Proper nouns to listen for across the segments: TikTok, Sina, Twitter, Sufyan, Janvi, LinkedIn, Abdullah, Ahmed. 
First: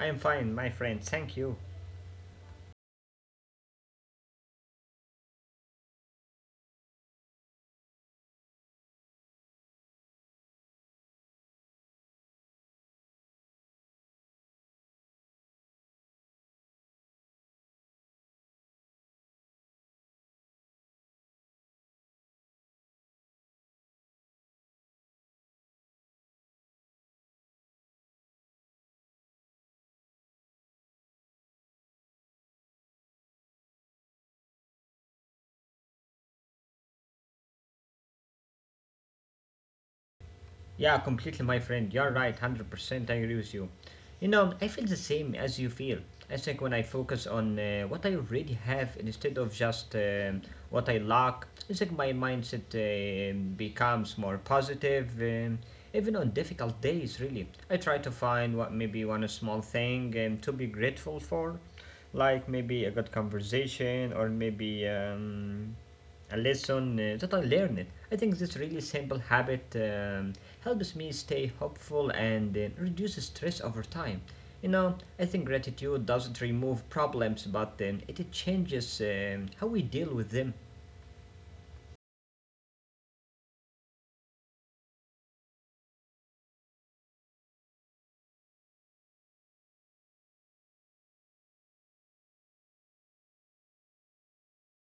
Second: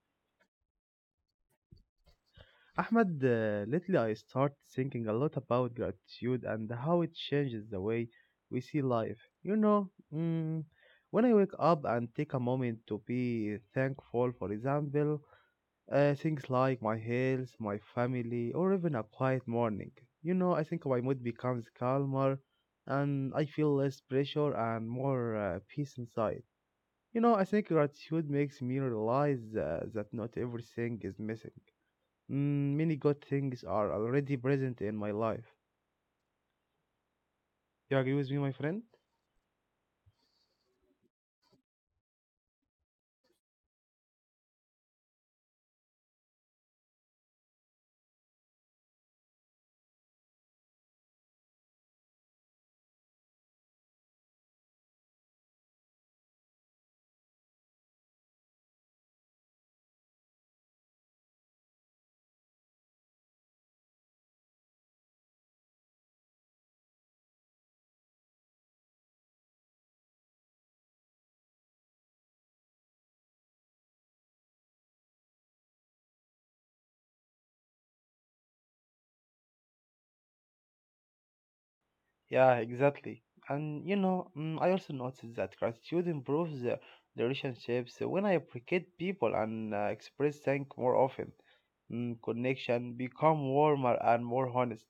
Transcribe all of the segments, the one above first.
I am fine, my friend, thank you. Ahmed, lately I start thinking a lot about gratitude and how it changes the way we see life. When I wake up and take a moment to be thankful, for example, things like my health, my family, or even a quiet morning, I think my mood becomes calmer and I feel less pressure and more peace inside. You know, I think gratitude makes me realize that not everything is missing. Many good things are already present in my life. You agree with me, my friend? Yeah, completely, my friend. You're right, 100%. I agree with you. You know, I feel the same as you feel. I think when I focus on what I already have instead of just what I lack, I think my mindset becomes more positive, even on difficult days, really. I try to find what maybe one small thing to be grateful for, like maybe a good conversation or maybe, a lesson that I learned. I think this really simple habit helps me stay hopeful and reduce stress over time. You know, I think gratitude doesn't remove problems, but it changes how we deal with them. Yeah, exactly. And I also noticed that gratitude improves the relationships when I appreciate people and express thank more often. Connection become warmer and more honest.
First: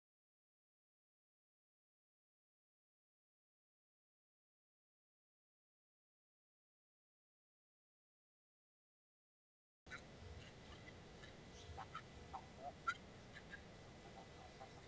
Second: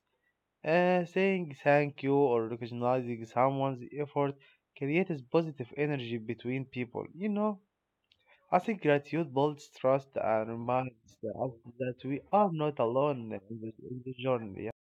Saying thank you or recognizing someone's effort creates positive energy between people. You know, I think gratitude builds trust and reminds us that we are not alone in this journey. Yeah,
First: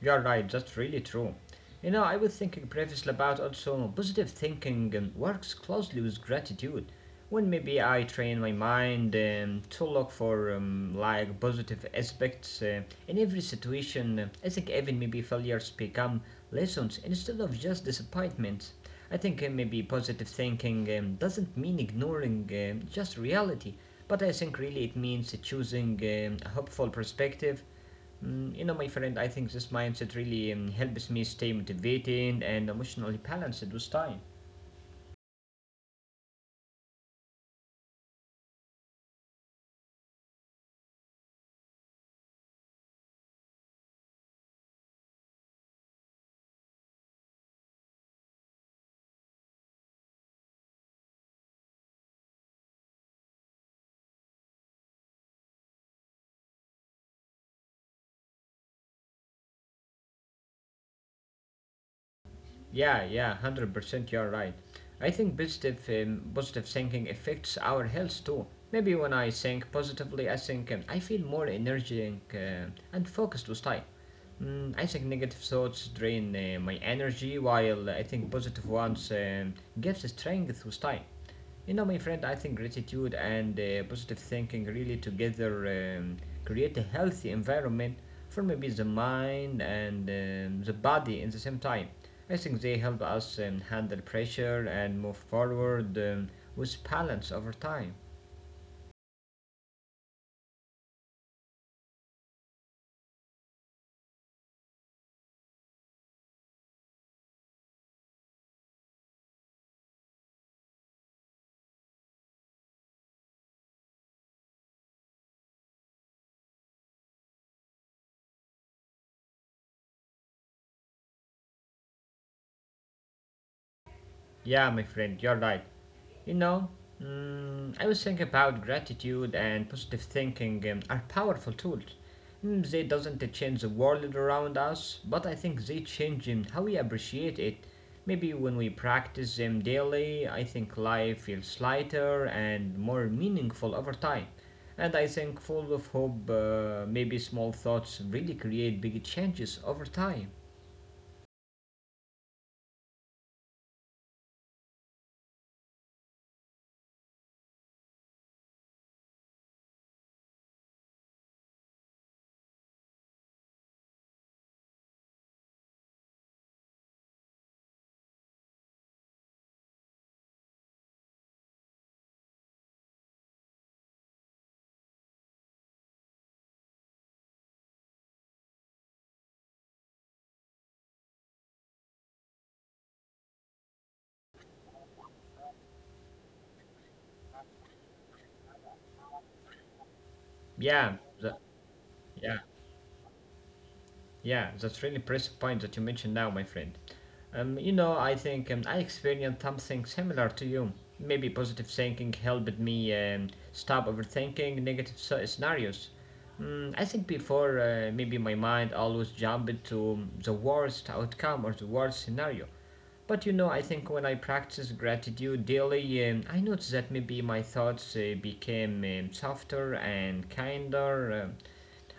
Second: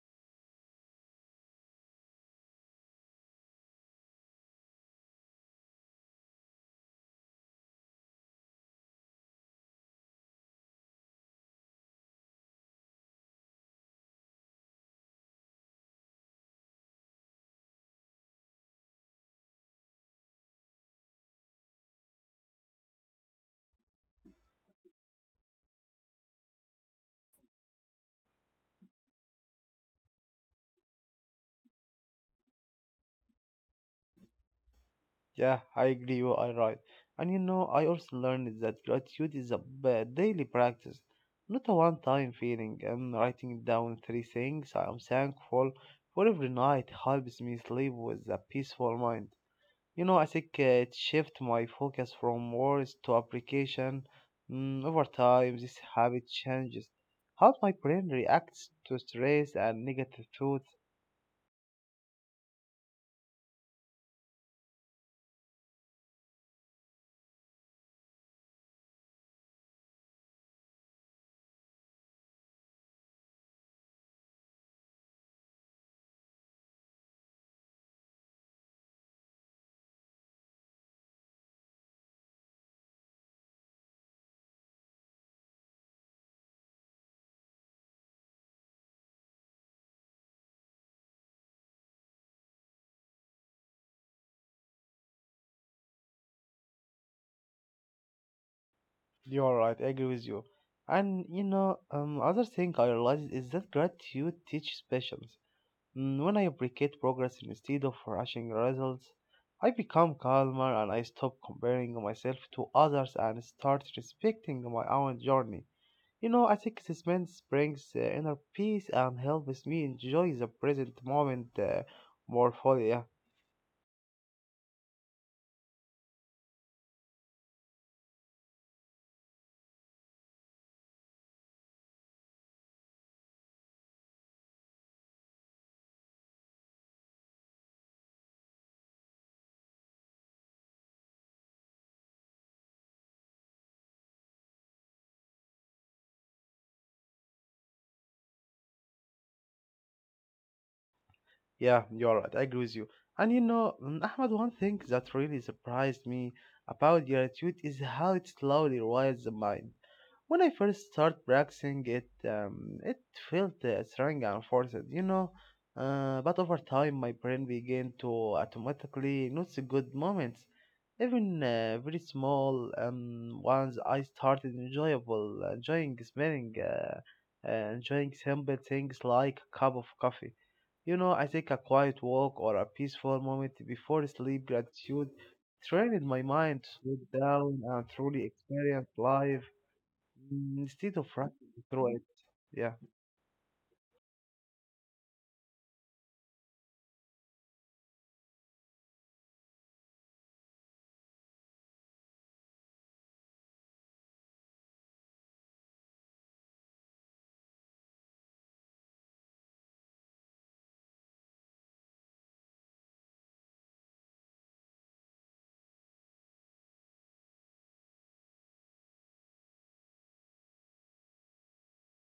You're right, that's really true. You know, I was thinking previously about also positive thinking works closely with gratitude. When maybe I train my mind to look for like positive aspects in every situation, I think even maybe failures become lessons instead of just disappointments. I think maybe positive thinking doesn't mean ignoring just reality, but I think really it means choosing a hopeful perspective. You know, my friend, I think this mindset really helps me stay motivated and emotionally balanced with time. Yeah, I agree. You are right. And you know, I also learned that gratitude is a daily practice, not a one-time feeling. And writing down three things I am thankful for every night helps me sleep with a peaceful mind. You know, I think it shifts my focus from words to application. Over time, this habit changes how my brain reacts to stress and negative thoughts. Yeah, yeah, 100% you're right. I think positive thinking affects our health too. Maybe when I think positively, I think I feel more energetic and focused with time. I think negative thoughts drain my energy, while I think positive ones gives strength with time. You know, my friend, I think gratitude and positive thinking really together create a healthy environment for maybe the mind and the body in the same time. I think they help us handle pressure and move forward with balance over time. You're right, I agree with you. And you know, other thing I realized is that gratitude teaches patience. When I appreciate progress instead of rushing results, I become calmer and I stop comparing myself to others and start respecting my own journey. You know, I think suspense brings inner peace and helps me enjoy the present moment more fully. Yeah, Yeah, my friend, you're right. You know, I was thinking about gratitude and positive thinking are powerful tools. They doesn't change the world around us, but I think they change how we appreciate it. Maybe when we practice them daily, I think life feels lighter and more meaningful over time. And I think full of hope, maybe small thoughts really create big changes over time. yeah, you're right. I agree with you. And Ahmad, one thing that really surprised me about gratitude is how it slowly rewires the mind. When I first started practicing it, it felt strange and forced, you know. But over time, my brain began to automatically notice good moments, even very small ones. I started enjoying simple things like a cup of coffee. You know, I take a quiet walk or a peaceful moment before sleep. Gratitude trained my mind to slow down and truly experience life, instead Yeah, of the, running through it. yeah. Yeah. Yeah, that's really impressive point that you mentioned now, my friend. You know, I think I experienced something similar to you. Maybe positive thinking helped me stop overthinking negative scenarios. I think before, maybe my mind always jumped to the worst outcome or the worst scenario. But you know, I think when I practice gratitude daily, I noticed that maybe my thoughts became softer and kinder.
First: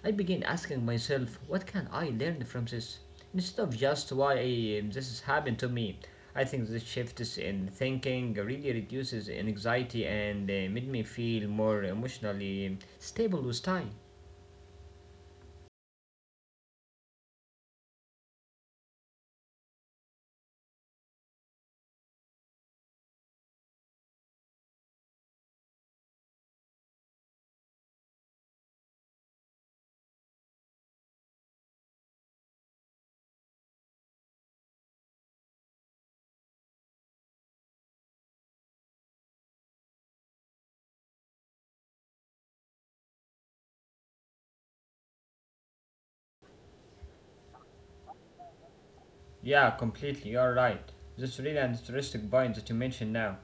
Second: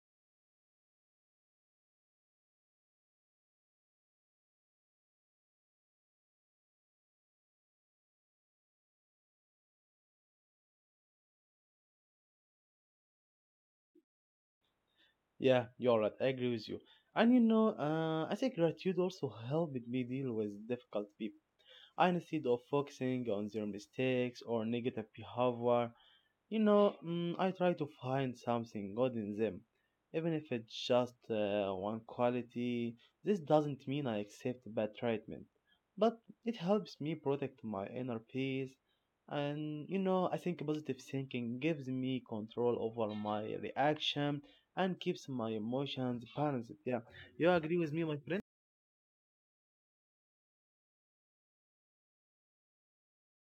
I began asking myself, what can I learn from this? Instead of just why this has happened to me, I think this shift in thinking really reduces anxiety and made me feel more emotionally stable with time. Yeah, you're right. I agree with you. And you know, I think gratitude also helped me deal with difficult people. I, instead of focusing on their mistakes or negative behavior, I try to find something good in them, even if it's just one quality. This doesn't mean I accept bad treatment, but it helps me protect my inner peace. And you know, I think positive thinking gives me control over my reaction and keeps my emotions balanced. Yeah, you agree with me, my friend? Yeah, completely. You're right. That's really an interesting point that you mentioned now.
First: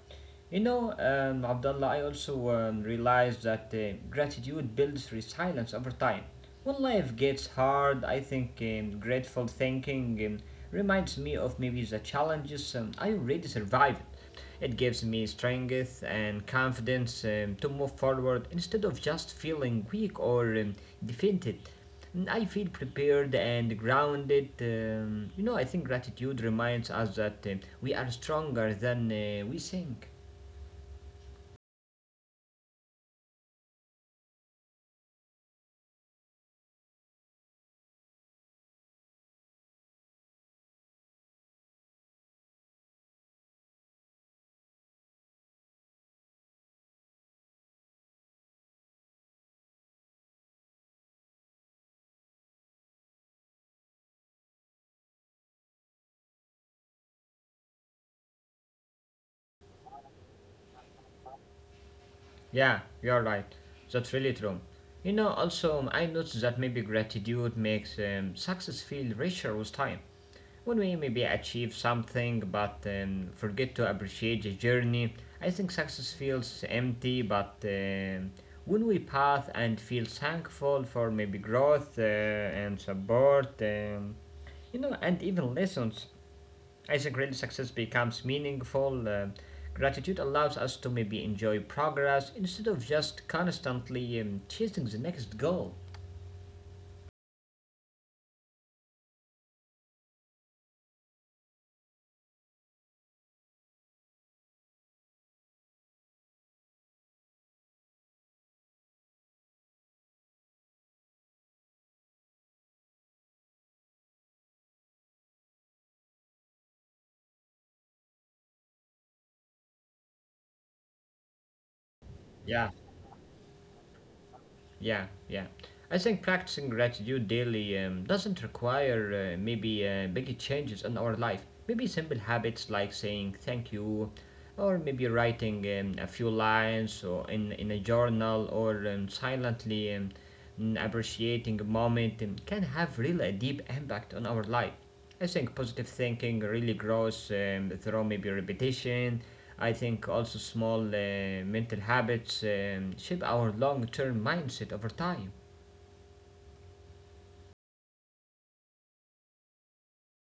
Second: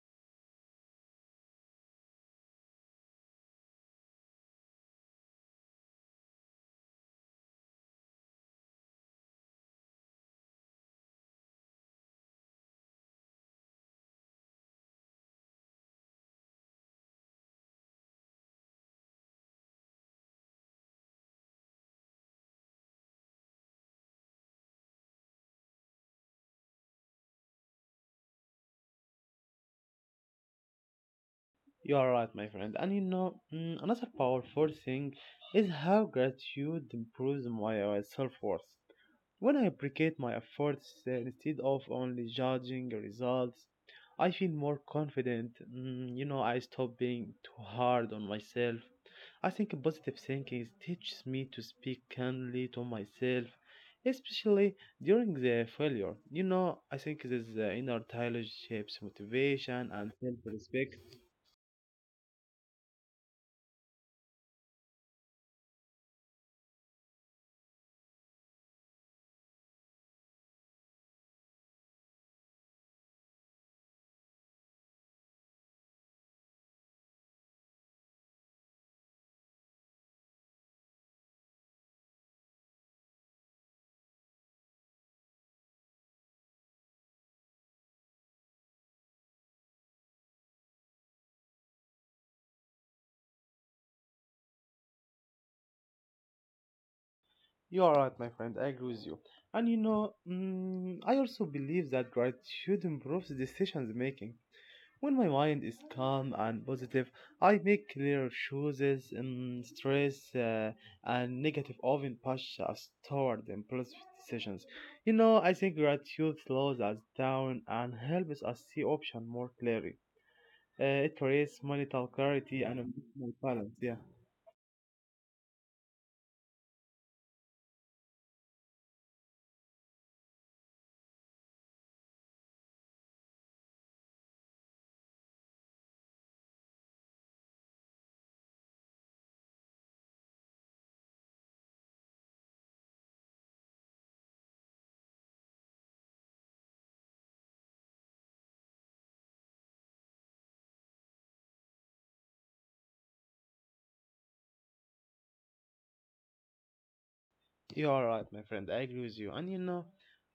You know, Abdullah, I also realized that gratitude builds resilience over time. When life gets hard, I think grateful thinking reminds me of maybe the challenges I already survived. It gives me strength and confidence to move forward instead of just feeling weak or defeated. I feel prepared and grounded. You know, I think gratitude reminds us that we are stronger than we think. You are right, my friend. And another powerful thing is how gratitude improves my self worth. When I appreciate my efforts instead of only judging results, I feel more confident. You know, I stop being too hard on myself. I think positive thinking teaches me to speak kindly to myself, especially during the failure. You know, I think this inner dialogue shapes motivation and self respect. Yeah, you're right. That's really true. You know, also, I noticed that maybe gratitude makes success feel richer with time. When we maybe achieve something but forget to appreciate the journey, I think success feels empty. But when we path and feel thankful for maybe growth and support, you know, and even lessons, as a great success becomes meaningful, gratitude allows us to maybe enjoy progress instead of just constantly chasing the next goal. You are right, my friend. I agree with you. And I also believe that gratitude improves decisions making. When my mind is calm and positive, I make clear choices. Stress and negative often push us toward impulsive decisions. You know, I think gratitude slows us down and helps us see options more clearly. It creates mental clarity Yeah, and emotional balance. Yeah. yeah, yeah. I think practicing gratitude daily doesn't require maybe big changes in our life. Maybe simple habits like saying thank you, or maybe writing a few lines or in a journal, or silently appreciating a moment can have really a deep impact on our life. I think positive thinking really grows through maybe repetition. I think also small mental habits shape our long term mindset over time. You are right, my friend. I agree with you. And you know,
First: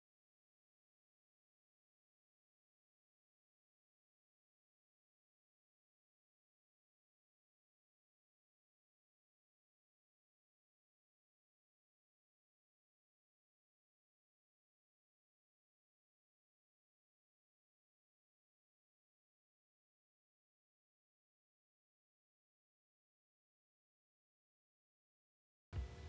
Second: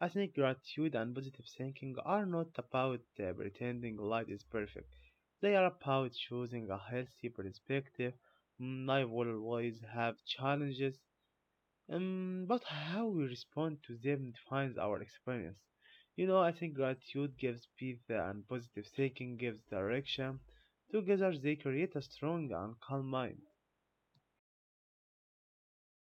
I think gratitude and positive thinking are not about pretending life is perfect. They are about choosing a healthy perspective. Life will always have challenges, but how we respond to them defines our experience. You know, I think gratitude gives peace and positive thinking gives direction. Together, they create a strong and calm mind.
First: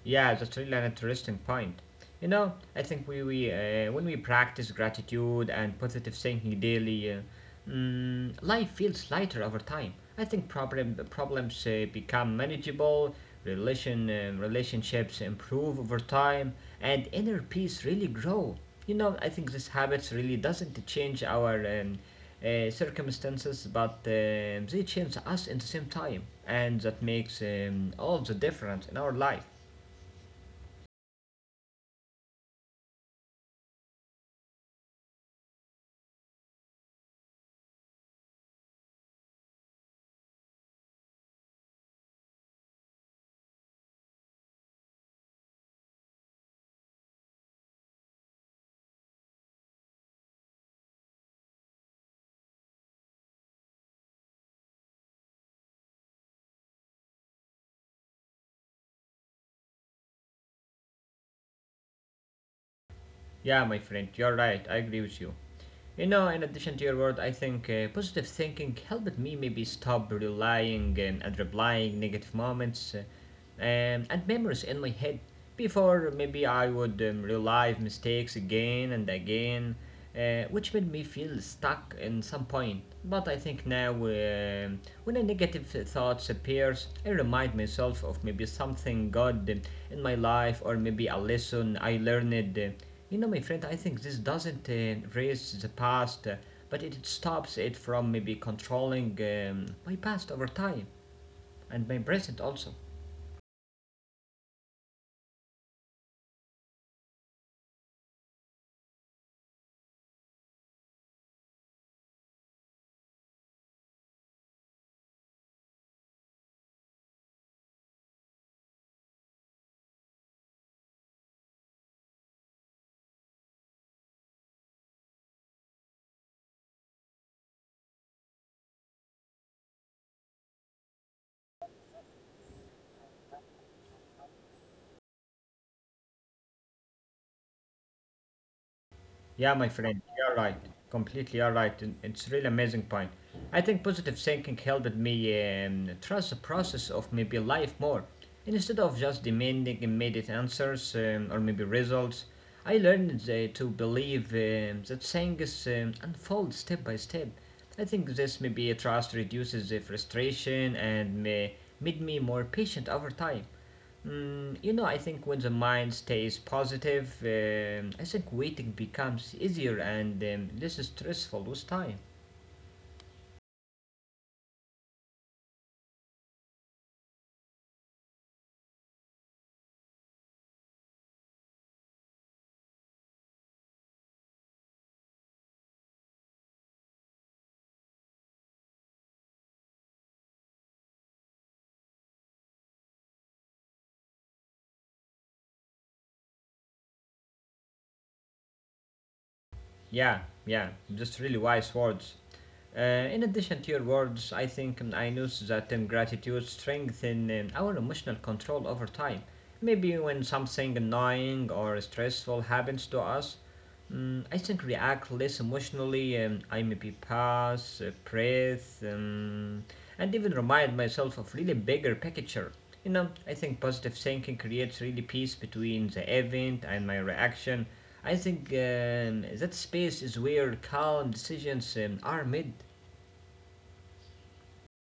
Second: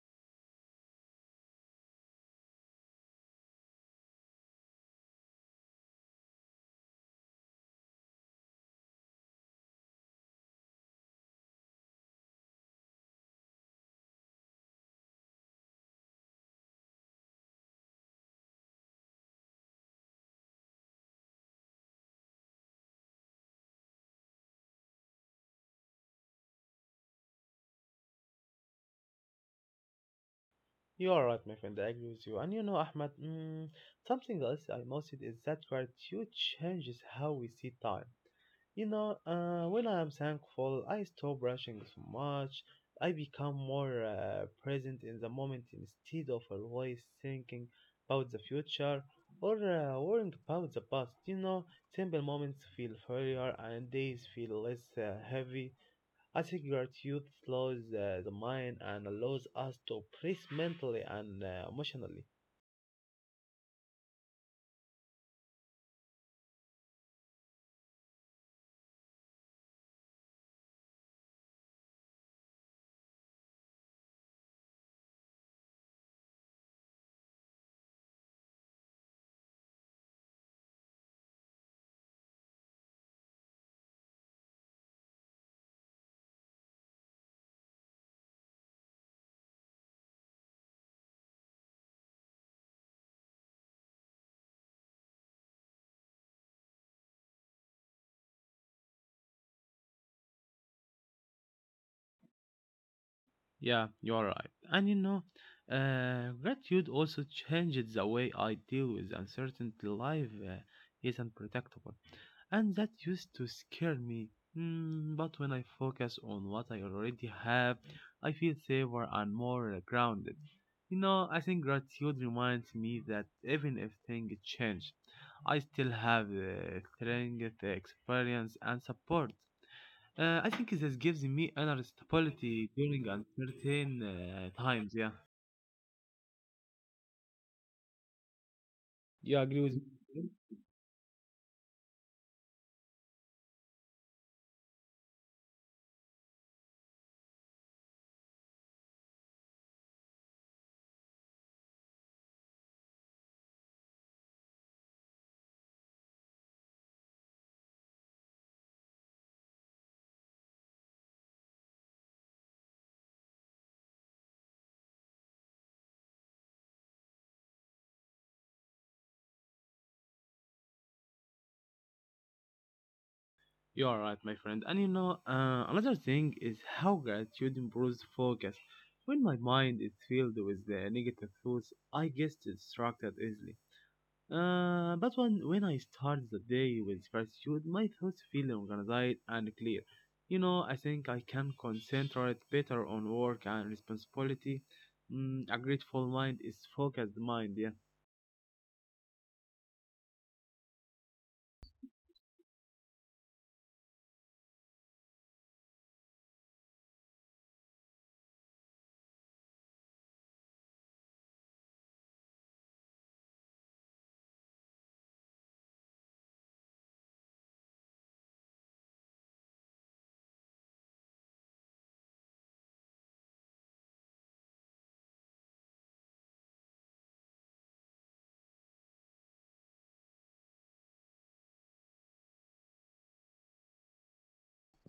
Yeah, that's really an interesting point. You know, I think we when we practice gratitude and positive thinking daily, life feels lighter over time. I think problems become manageable, relationships improve over time, and inner peace really grow. You know, I think these habits really doesn't change our um, circumstances, but they change us in the same time, and that makes all the difference in our life. You are right, my friend. I agree with you. And you know, Ahmed, something else I noticed is that gratitude changes how we see time. You know, when I am thankful, I stop rushing so much. I become more present in the moment instead of always thinking about the future or worrying about the past. You know, simple moments feel freer and days feel less heavy. I think gratitude slows the mind and allows us to breathe mentally and emotionally. Yeah, my friend, you're right. I agree with you. You know, in addition to your word, I think positive thinking helped me maybe stop relying and replying negative moments and memories in my head. Before, maybe I would relive mistakes again and again, which made me feel stuck in some point. But I think now, when a negative thought appears, I remind myself of maybe something good in my life or maybe a lesson I learned. You know, my friend, I think this doesn't erase the past, but it stops it from maybe controlling my past over time and my present also. Yeah, you're right. And you know, gratitude also changes the way I deal with uncertainty. Life is unpredictable, and that used to scare me. But when I focus on what I already have, I feel safer and more grounded. You know, I think gratitude reminds me that even if things change, I still have the strength, the experience, and support. I think this gives me inner stability during uncertain times. Yeah. Do you Yeah, agree my with me? friend, you're right. Completely, you're right. And it's really amazing point. I think positive thinking helped me trust the process of maybe life more. Instead of just demanding immediate answers or maybe results, I learned to believe that things unfold step by step. I think this maybe trust reduces the frustration and made me more patient over time. You know, I think when the mind stays positive, I think waiting becomes easier and less stressful with time. You are right, my friend. And you know, another thing is how gratitude improves focus. When my mind is filled with the negative thoughts, I get distracted easily. But when I start the day with gratitude, my thoughts feel organized and clear. You know, I think I can concentrate better on work and responsibility. A grateful mind is focused mind, yeah. Yeah, yeah, just really wise words. Uh, in addition to your words, I think I noticed that gratitude strengthens our emotional control over time. Maybe when something annoying or stressful happens to us, I think react less emotionally. And I maybe pause, breathe, and even remind myself of really bigger picture. You know, I think positive thinking creates really peace between the event and my reaction. I think that space is where calm decisions are made.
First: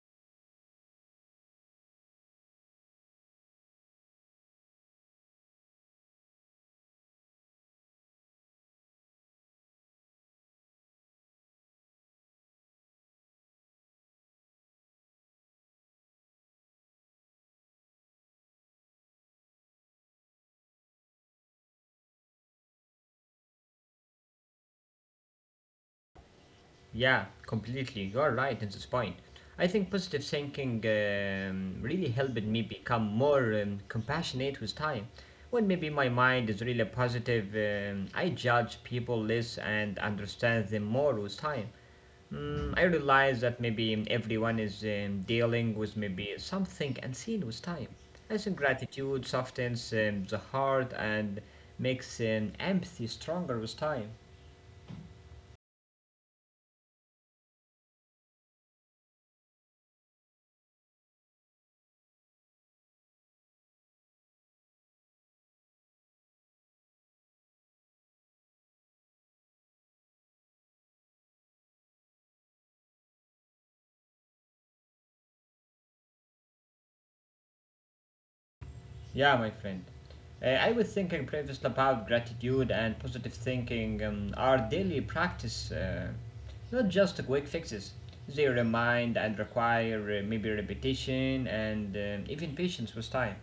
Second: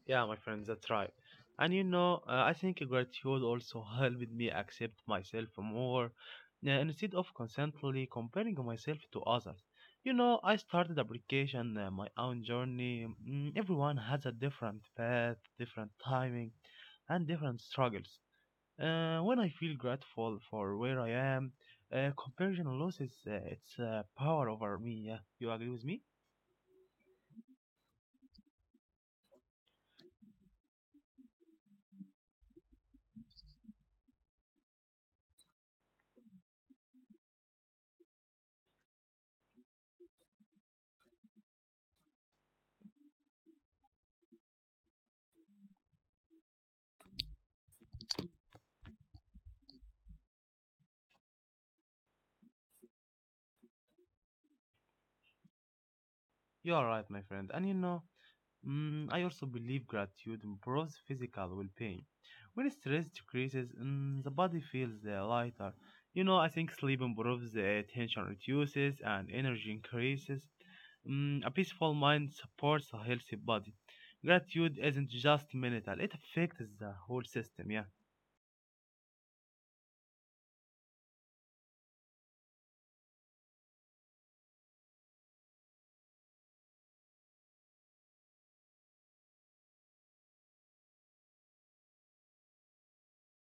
Yeah, my friends, that's right. And you know, I think gratitude also helped me accept myself more instead of constantly comparing myself to others. You know, I started application my own journey. Everyone has a different path, different timing, and different struggles. When I feel grateful for where I am, comparison loses its power over me. Yeah, you agree with me? Yeah, completely. You're right in this point. I think positive thinking really helped me become more compassionate with time. When maybe my mind is really positive, I judge people less and understand them more with time. I realize that maybe everyone is dealing with maybe something unseen with time. I think gratitude softens the heart and makes empathy stronger with time. You are right, my friend. And you know, I also believe gratitude improves physical well-being. When stress decreases, the body feels lighter. You know, I think sleep improves, tension reduces, and energy increases. A peaceful mind supports a healthy body. Gratitude isn't just mental; it affects the whole system. Yeah, Yeah, my friend. I was thinking previously about gratitude and positive thinking are daily practice, not just quick fixes. They remind and require maybe repetition and even patience with time.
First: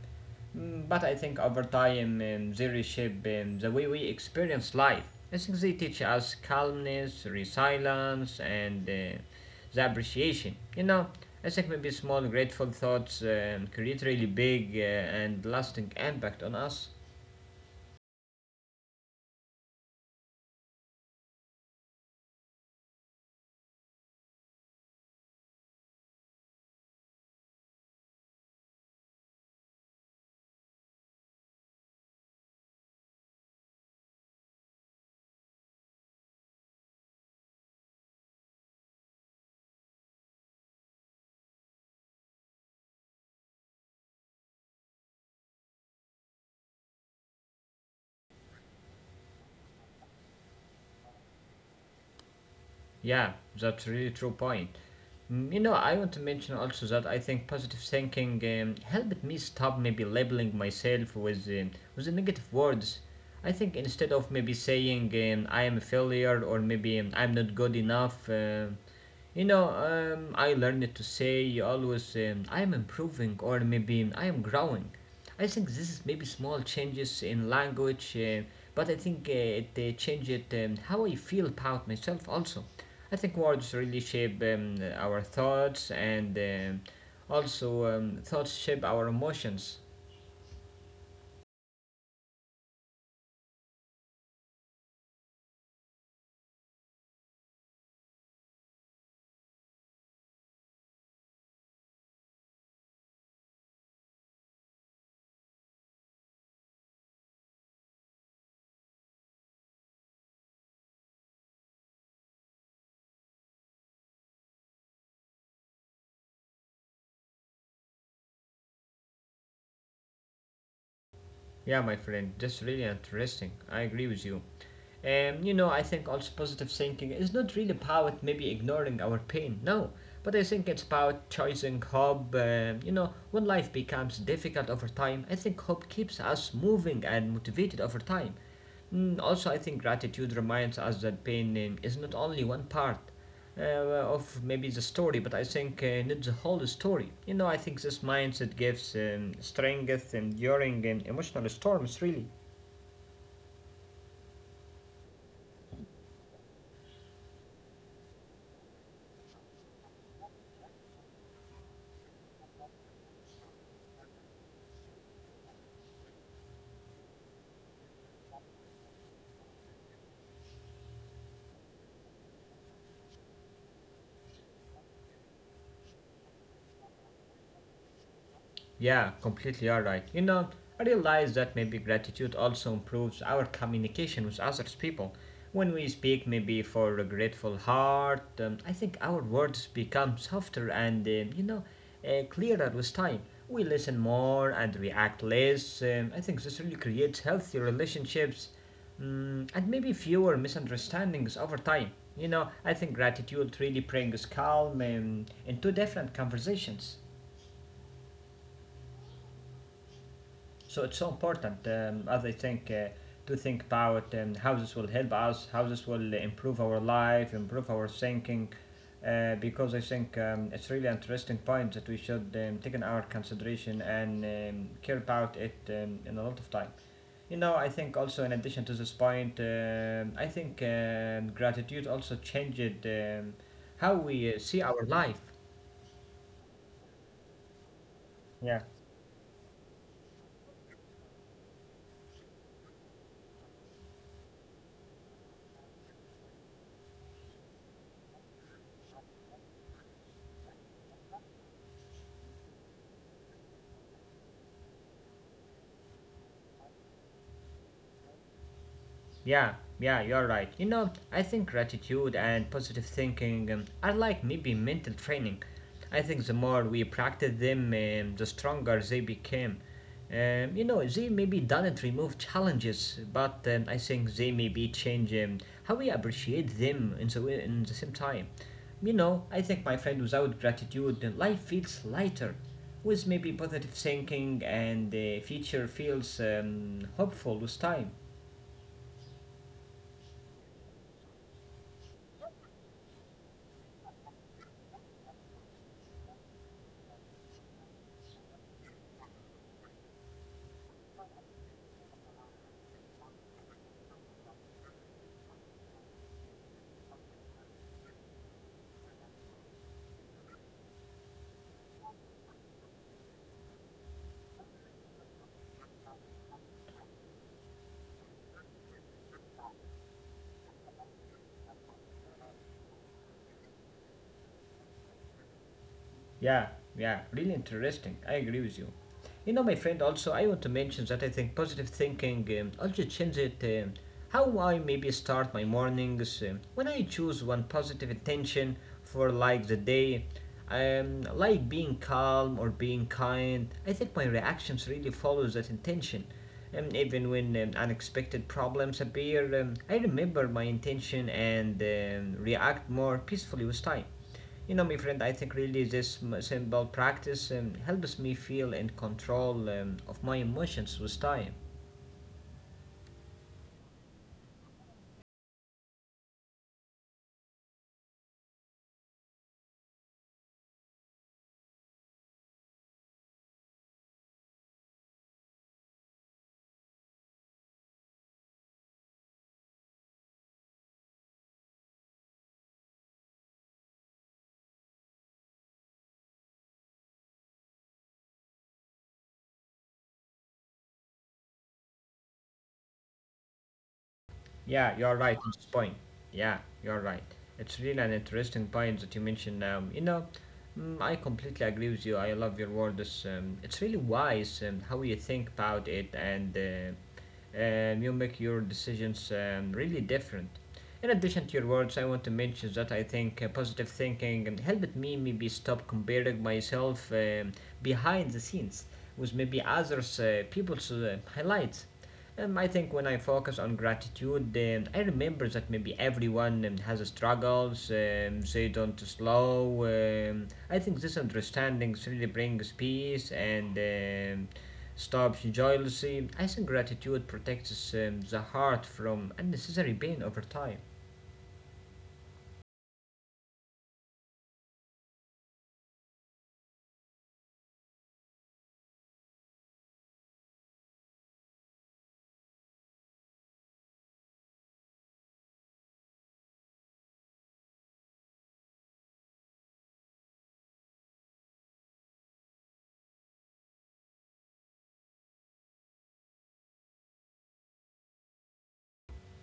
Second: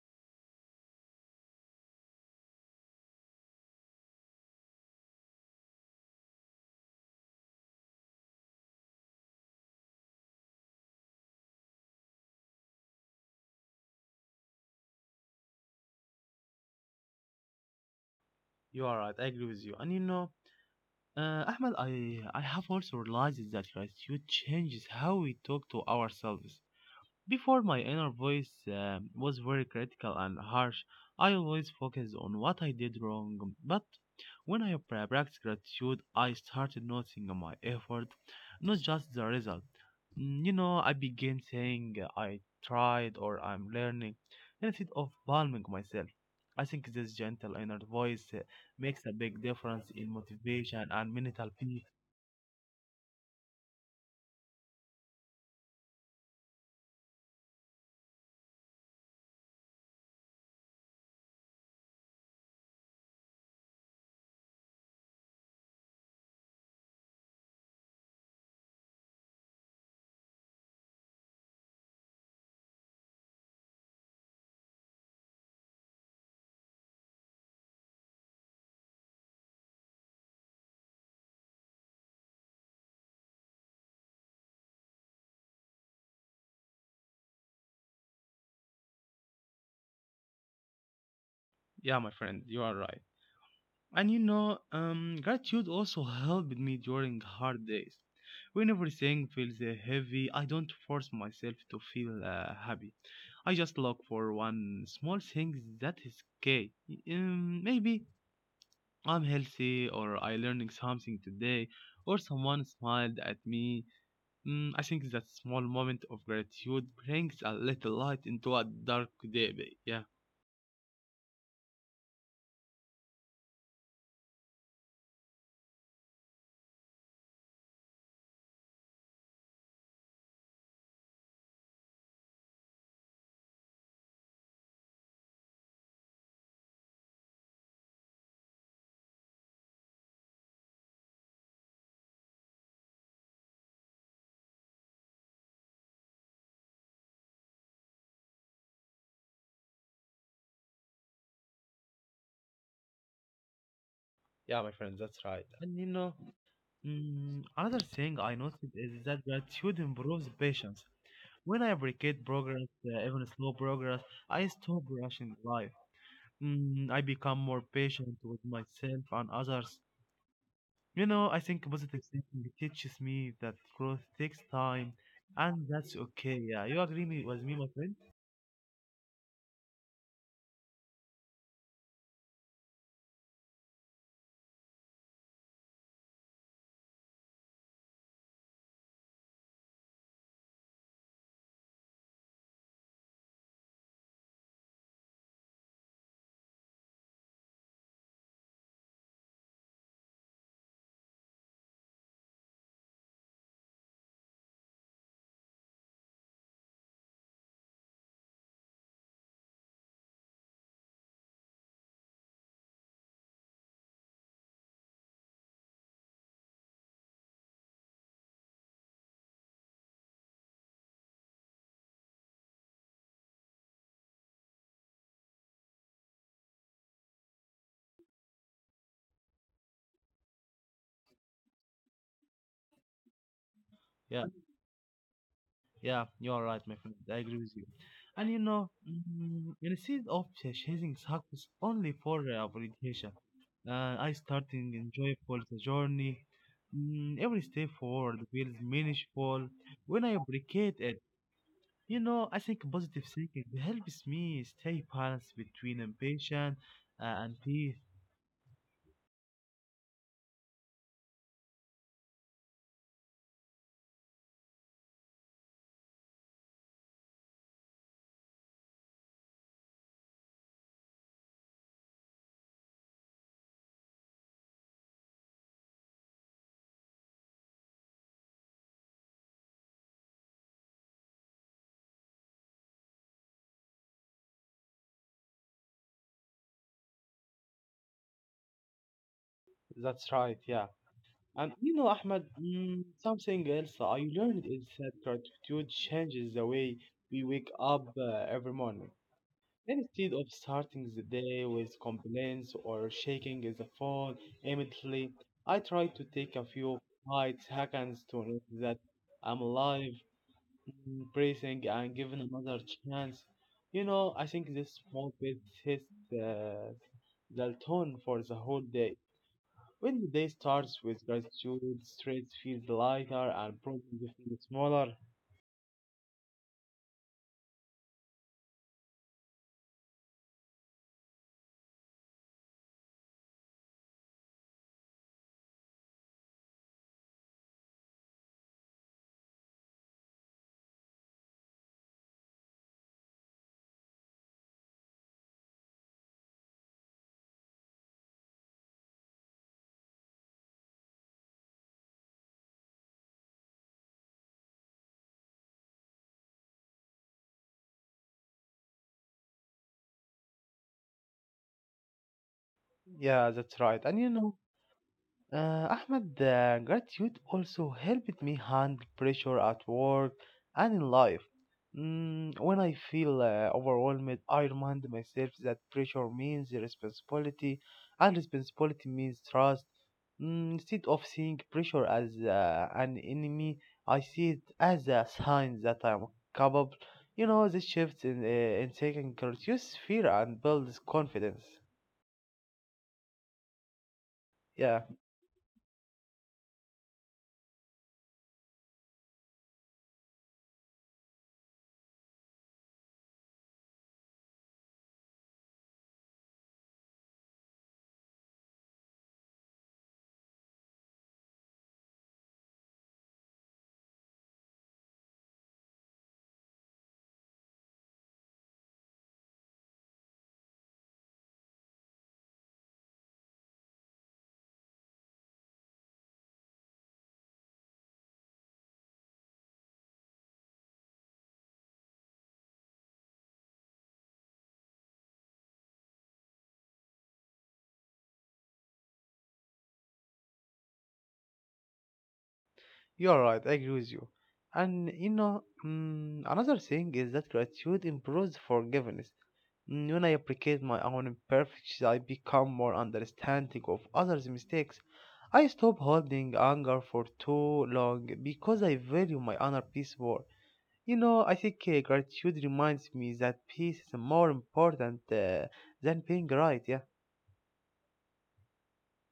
But I think over time they reshape the way we experience life. I think they teach us calmness, resilience, and the appreciation. You know, I think maybe small grateful thoughts create really big and lasting impact on us. you are right. I agree with you. And you know, Ahmed, I have also realized that gratitude changes how we talk to ourselves. Before my inner voice was very critical and harsh, I always focused on what I did wrong. But when I practiced gratitude, I started noticing my effort, not just the result. You know, I began saying I tried or I'm learning instead of blaming myself. I think this gentle inner voice makes a big difference in motivation and mental peace. Yeah, that's really true point. You know, I want to mention also that I think positive thinking helped me stop maybe labeling myself with the negative words. I think instead of maybe saying I am a failure or maybe I'm not good enough. You know, I learned to say always, I am improving, or maybe I am growing. I think this is maybe small changes in language, but I think it changes how I feel about myself also. I think words really shape our thoughts, and also thoughts shape our emotions. Yeah, my friend, you are right. And you know, gratitude also helped me during hard days. When everything feels heavy, I don't force myself to feel happy. I just look for one small thing that is okay. Maybe I'm healthy, or I learning something today, or someone smiled at me. I think that small moment of gratitude brings a little light into a dark day. Yeah, Yeah, my friend, that's really interesting. I agree with you. You know, I think also positive thinking is not really about maybe ignoring our pain, no. But I think it's about choosing hope. You know, when life becomes difficult over time, I think hope keeps us moving and motivated over time. Also, I think gratitude reminds us that pain is not only one part, of maybe the story, but I think not the whole story. You know, I think this mindset gives strength, enduring, and emotional storms, really. yeah, my friend, that's right. And you know, another thing I noticed is that gratitude improves patience. When I appreciate progress, even slow progress, I stop rushing life. I become more patient with myself and others. You know, I think positive thinking teaches me that growth takes time, and that's okay. Yeah, you agree with me, my friend? Yeah, completely all right. You know, I realize that maybe gratitude also improves our communication with others people. When we speak maybe for a grateful heart, I think our words become softer and clearer with time. We listen more and react less. I think this really creates healthy relationships and maybe fewer misunderstandings over time. You know, I think gratitude really brings calm into different conversations. So it's so important, as I think, to think about how this will help us, how this will improve our life, improve our thinking, because I think it's really interesting point that we should take in our consideration and care about it in a lot of time. You know, I think also in addition to this point, I think gratitude also changed how we see our life. Yeah, you are right, my friend. I agree with you. And Yeah. Instead of chasing success only for validation, I started enjoyable the journey. Every step forward feels meaningful when I appreciate it. You know, I think positive thinking helps me stay balanced between ambition and peace. Yeah, yeah, you're right. You know, I think gratitude and positive thinking are like maybe mental training. I think the more we practice them, the stronger they became. You know, they maybe doesn't remove challenges, but I think they maybe change how we appreciate them in the same time. You know, I think, my friend, without gratitude, life feels lighter. With maybe positive thinking and the future feels hopeful with time. That's right, yeah. And you know, Ahmed, something else I learned is that gratitude changes the way we wake up every morning. Instead of starting the day with complaints or shaking the phone immediately, I try to take a few quiet seconds to notice that I'm alive, breathing, and given another chance. You know, I think this small bit sets the tone for the whole day. When the day starts with gratitude, stress feels lighter and problems feel smaller. Yeah, yeah, really interesting. I agree with you. You know, my friend, also, I want to mention that I think positive thinking also changes it, how I maybe start my mornings. When I choose one positive intention for like the day, like being calm or being kind, I think my reactions really follows that intention. Even when unexpected problems appear, I remember my intention and react more peacefully with time. You know, my friend, I think really this simple practice helps me feel in control of my emotions with time. Yeah, that's right. And you know, Ahmed, gratitude also helped me handle pressure at work and in life. When I feel overwhelmed, I remind myself that pressure means responsibility, and responsibility means trust. Instead of seeing pressure as an enemy, I see it as a sign that I'm capable. You know, this shift in taking reduces fear and builds confidence. Yeah, Yeah. you're right on this point. Yeah, you're right. It's really an interesting point that you mentioned. You know, I completely agree with you. I love your words. It's really wise how you think about it, and you make your decisions really different. In addition to your words, I want to mention that I think positive thinking and helped me maybe stop comparing myself behind the scenes with maybe others people's highlights I think when I focus on gratitude, I remember that maybe everyone has struggles, they don't slow. I think this understanding really brings peace and stops jealousy. I think gratitude protects the heart from unnecessary pain over time. You are right, I agree with you. And you know, mm, Another thing is that gratitude improves forgiveness. When I appreciate my own imperfections, I become more understanding of others' mistakes. I stop holding anger for too long because I value my inner peace more. You know, I think gratitude reminds me that peace is more important than being right. Yeah,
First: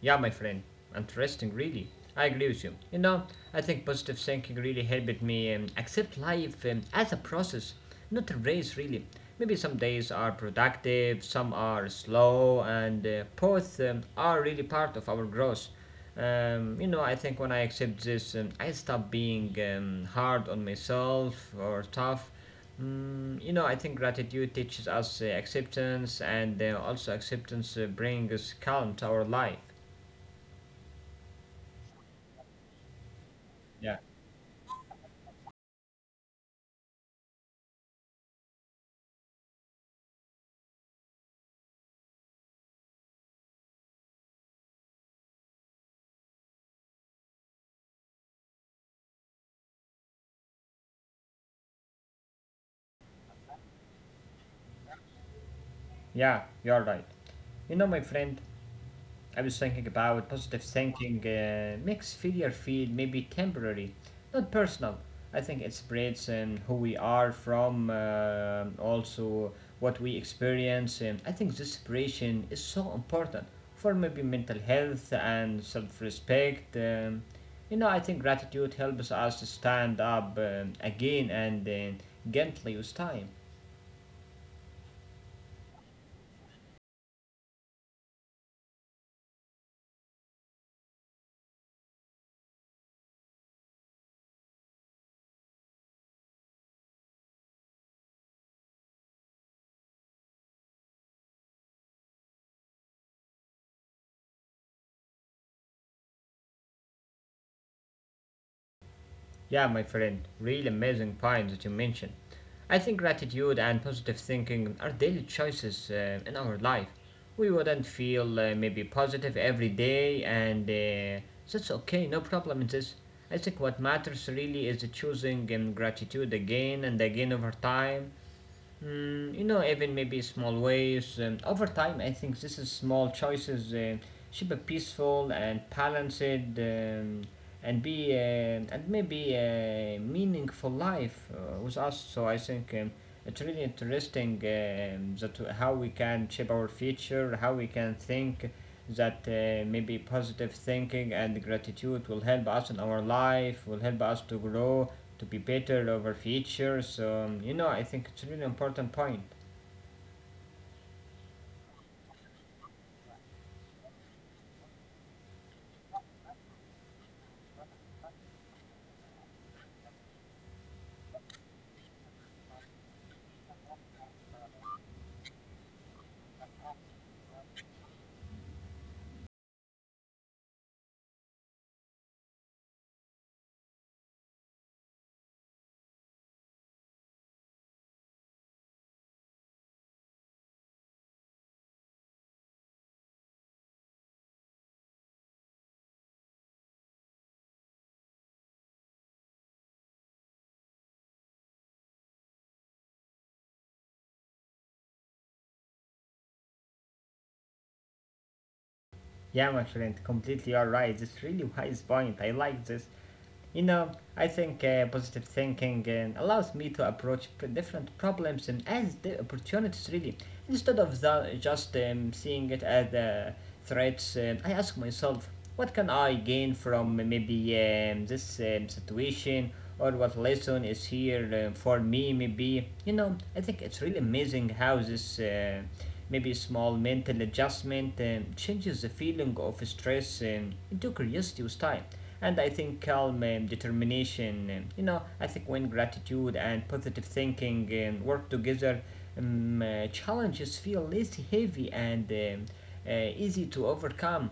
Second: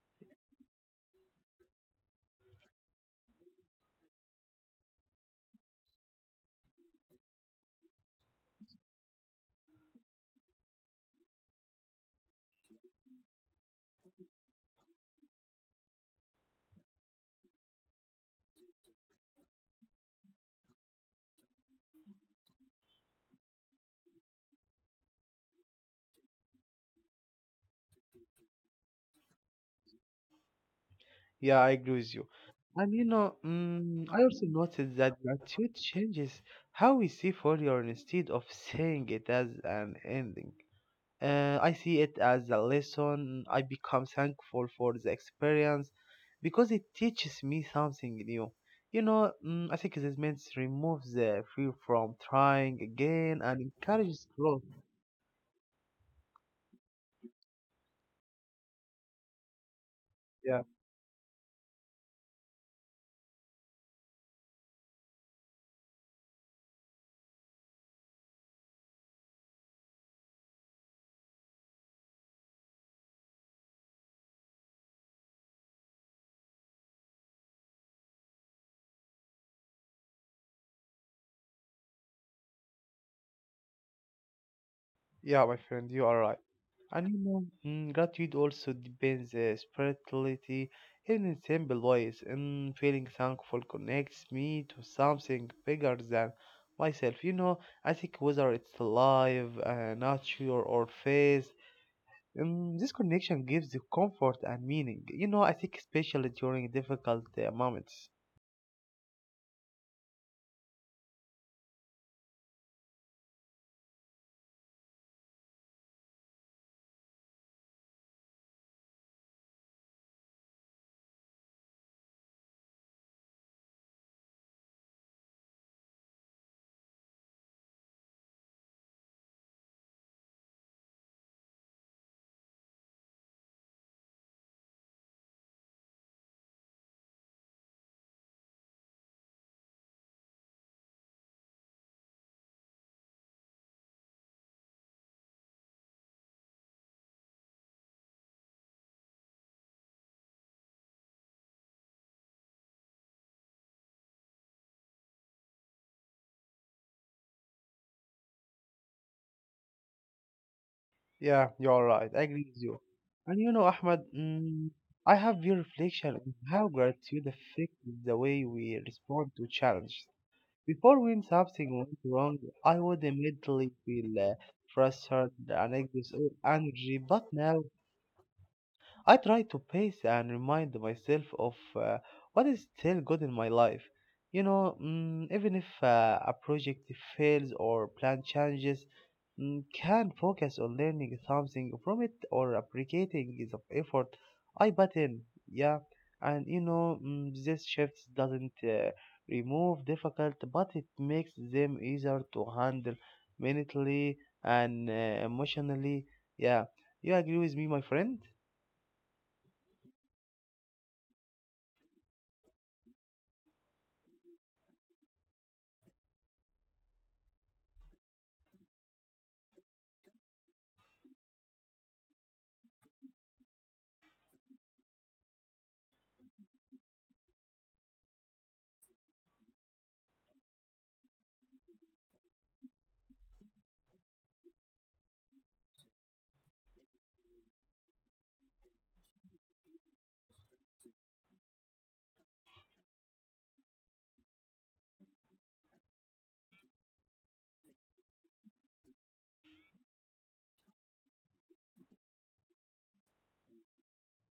Yeah, my friend. Interesting, really. I agree with you. You know, I think positive thinking really helped me accept life as a process, not a race, really. Maybe some days are productive, some are slow, and both are really part of our growth. You know, I think when I accept this, I stop being hard on myself or tough. You know, I think gratitude teaches us acceptance, and also acceptance brings calm to our life. yeah, I agree with you. And you know, Yeah, mm, I also noticed that gratitude changes how we see failure instead of seeing it as an ending. I see it as a lesson. I become thankful for the experience because it teaches me something new. You know, I think this means removes the fear from trying again and encourages growth. yeah, you're right. You know, my friend, I was thinking about positive Yeah. thinking makes failure feel maybe temporary, not personal. I think it spreads who we are from, also what we experience. I think this separation is so important for maybe mental health and self respect. You know, I think gratitude helps us to stand up again and gently with time. Yeah, my friend, you are right. And you know, mm, Gratitude also depends spirituality, even in simple ways. And feeling thankful connects me to something bigger than myself. You know, I think whether it's life, nature, or faith, this connection gives you comfort and meaning. You know, I think especially during difficult moments. Yeah, my friend, really amazing point that you mentioned. I think gratitude and positive thinking are daily choices in our life. We wouldn't feel maybe positive every day, and that's okay, no problem in this. I think what matters really is choosing gratitude again and again over time. You know, even maybe small ways. Over time, I think this is small choices should be peaceful and balanced, and maybe a meaningful life with us. So I think it's really interesting that how we can shape our future, how we can think that maybe positive thinking and gratitude will help us in our life, will help us to grow, to be better over future. So, you know, I think it's a really important point. Yeah, you're right. I agree with you. And you know, Ahmed, I have your reflection on how gratitude affects the way we respond to challenges. Before, when something went wrong, I would immediately feel frustrated and exhausted energy. But now I try to pace and remind myself of what is still good in my life. You know, even if a project fails or plan changes, can focus on learning something from it or appreciating the effort I put in. Yeah, and you know, this shift doesn't remove difficult, but it makes them easier to handle mentally and emotionally. Yeah, you agree with me, my friend? Yeah, my friend, completely all right. are It's really wise point. I like this. You know, I think positive thinking allows me to approach different problems and as the opportunities, really. Instead of the, just seeing it as threats, I ask myself, what can I gain from maybe this situation, or what lesson is here for me? Maybe you know, I think it's really amazing how this. Maybe a small mental adjustment changes the feeling of stress into curiosity with time. And I think calm determination, you know, I think when gratitude and positive thinking work together, challenges feel less heavy and easy to overcome.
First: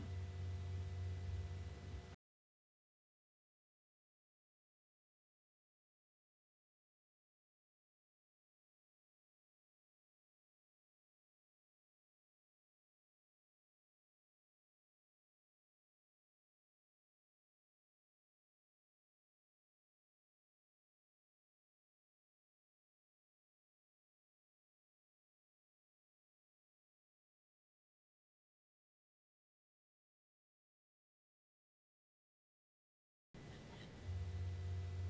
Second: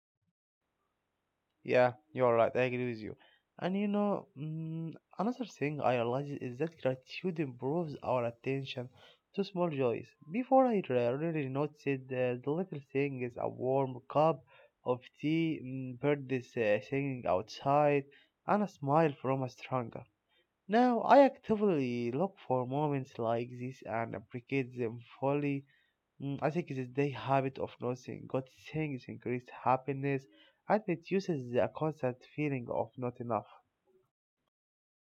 Yeah, you're right. I agree with you. And you know, mm, Another thing I realized is that gratitude improves our attention to small joys. Before I really noticed the little thing is a warm cup of tea, birds singing outside, and a smile from a stranger. Now I actively look for moments like this and appreciate them fully. I think it's the habit of noticing good things increases happiness and reduces the constant feeling of not enough.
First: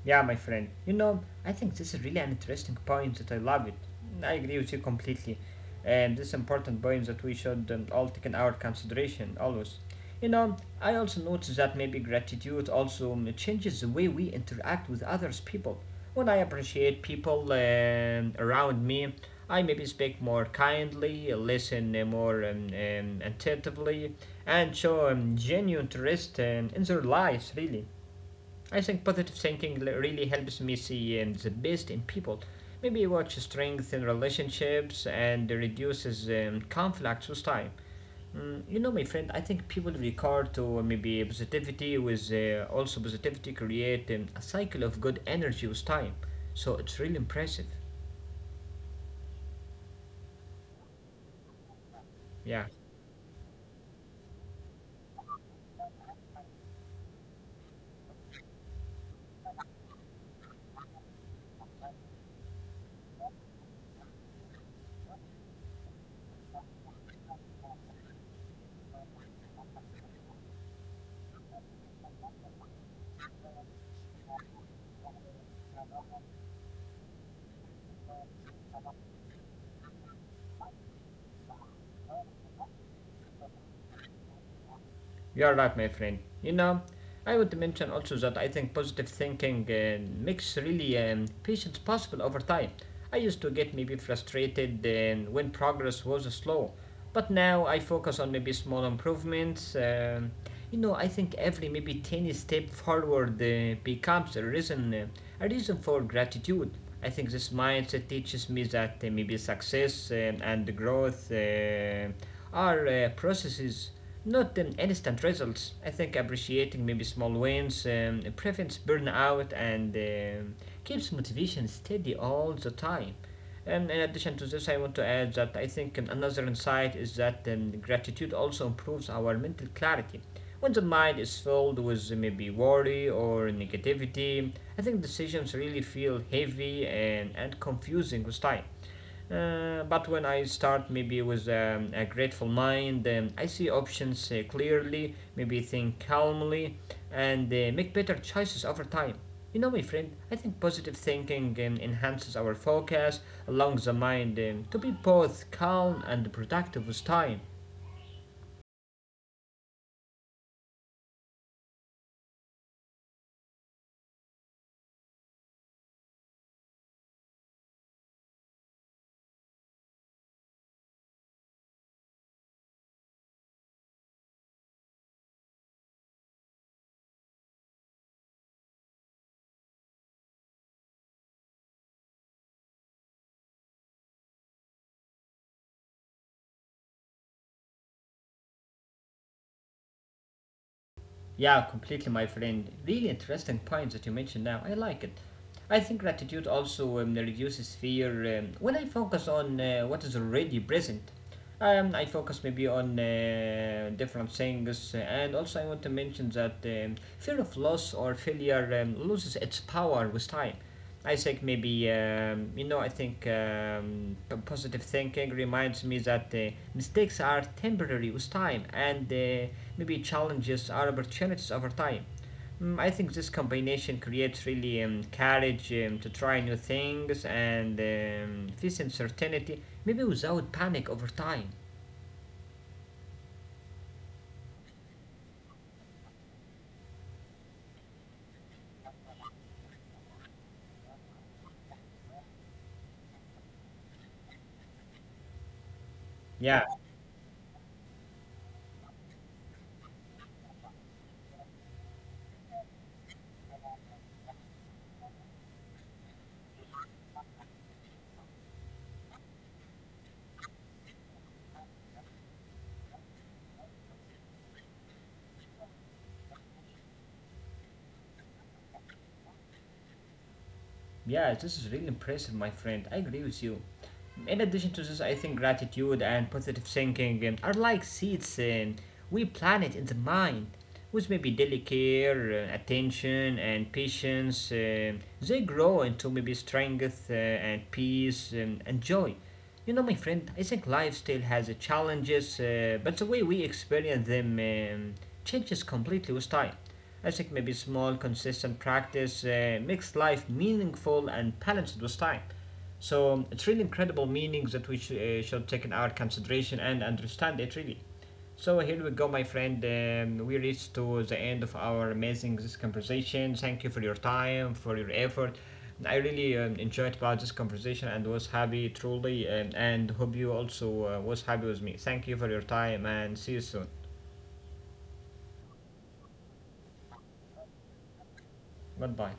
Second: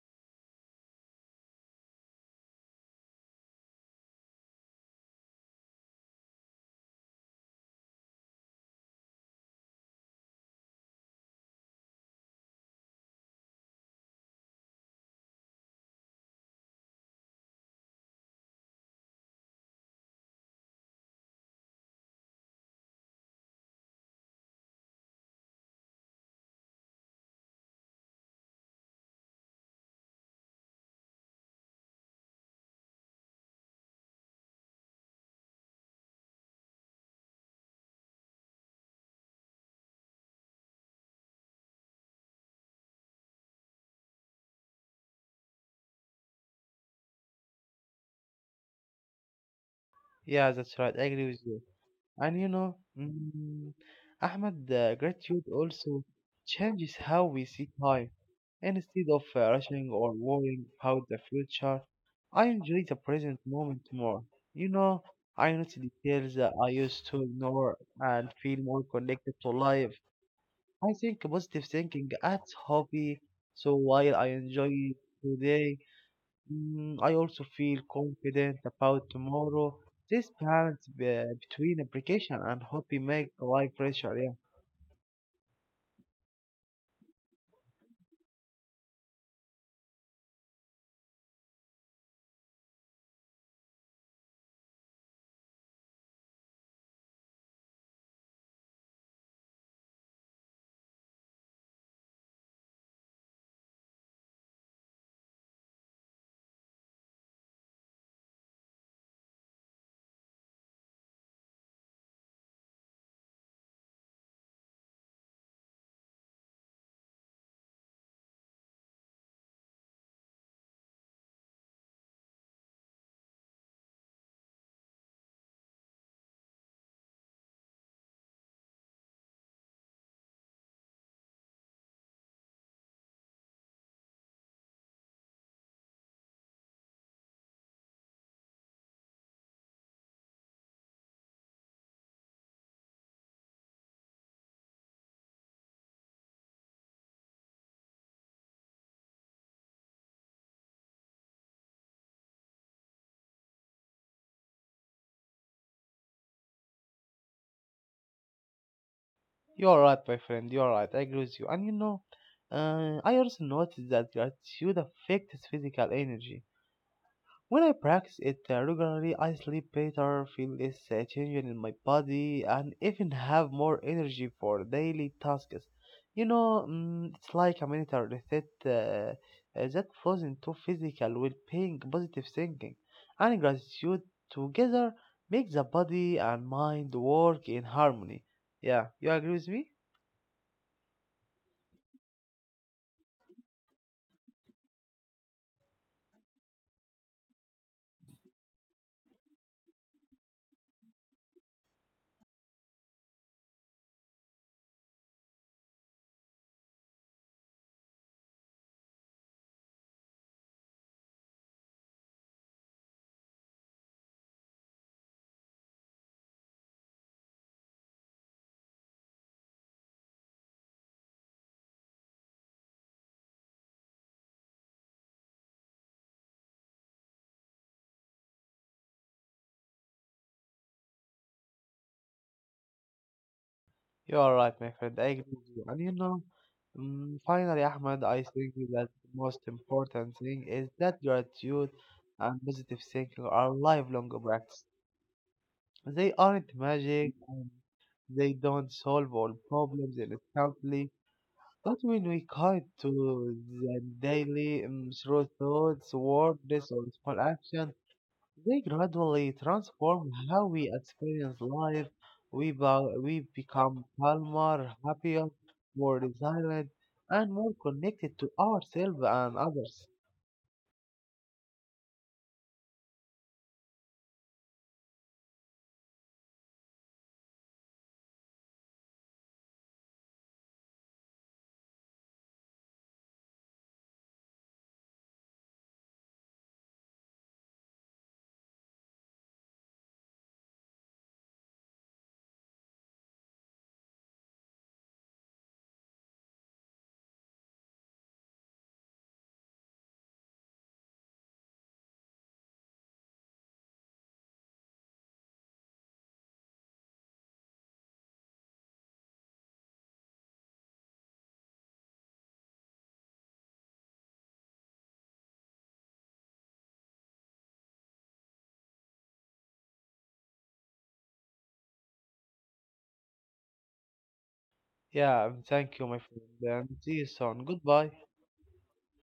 Yeah, my friend. You know, I think this is really an interesting point that I love it. I agree with you completely. And this important point that we should all take in our consideration always. You know, I also notice that maybe gratitude also changes the way we interact with others people. When I appreciate people around me, I maybe speak more kindly, listen more attentively, and show genuine interest in their lives, really. I think positive thinking really helps me see the best in people. Maybe watch strength in relationships and reduces conflicts with time. You know, my friend, I think people regard to maybe positivity with also positivity create a cycle of good energy with time. So it's really impressive. Yeah, that's right. I agree with you. And you Yeah. know, Ahmed, gratitude also changes how we see time. Instead of rushing or worrying about the future, I enjoy the present moment more. You know, I notice details that I used to ignore and feel more connected to life. I think positive thinking adds hobby. So while I enjoy today, I also feel confident about tomorrow. This balance between application and hobby make life richer. Yeah, You're right, my friend. You know, I would mention also that I think positive thinking makes really patience possible over time. I used to get maybe frustrated when progress was slow, but now I focus on maybe small improvements. You know, I think every maybe tiny step forward becomes a reason for gratitude. I think this mindset teaches me that maybe success and growth are processes not instant results. I think appreciating maybe small wins prevents burnout and keeps motivation steady all the time. And in addition to this, I want to add that I think another insight is that gratitude also improves our mental clarity. When the mind is filled with maybe worry or negativity, I think decisions really feel heavy and confusing with time. But when I start maybe with a grateful mind, I see options clearly, maybe think calmly, and make better choices over time. You know, my friend, I think positive thinking enhances our focus, allows the mind to be both calm and productive with time. you are right, my friend. You are right. I agree with you. And you know, I also noticed that gratitude affects physical energy. When I practice it regularly, I sleep better, feel less tension in my body, and even have more energy for daily tasks. You know, it's like a mental reset that flows into physical well-being, positive thinking, and gratitude together make the body and mind work in harmony. Yeah, you agree with me? Yeah, completely, my friend. Really interesting points that you mentioned now. I like it. I think gratitude also reduces fear. When I focus on what is already present, I focus maybe on different things. And also, I want to mention that fear of loss or failure loses its power with time. I think maybe you know. I think positive thinking reminds me that mistakes are temporary with time, and maybe challenges are opportunities over time. I think this combination creates really courage to try new things and face uncertainty, maybe without panic over time. You are right, my friend. I agree with you. And you know, finally, Ahmed, I think that the most important thing is that gratitude and positive thinking are lifelong practice. They aren't Yeah, magic and they don't solve all problems instantly. But when we commit to them daily through thoughts, words, or small actions, they gradually transform how we experience life. We, we become calmer, happier, more resilient, and more connected to ourselves and others. yeah, this is really impressive, my friend. I agree with you. In addition to this, I think gratitude and positive thinking are like seeds we plant it in the mind. With maybe delicate attention and patience, they grow into maybe strength and peace and joy. You know, my friend, I think life still has challenges, but the way we experience them changes completely with time. I think maybe small, consistent practice makes life meaningful and balanced with time. So it's really incredible meanings that we should take in our consideration and understand it really. So here we go, my friend. We reached to the end of our amazing this conversation. Thank you for your time, for your effort. I really enjoyed about this conversation and was happy truly, and hope you also was happy with me. Thank you for your time and see you soon. Yeah, thank you, my friend, and see you soon. Goodbye. Goodbye.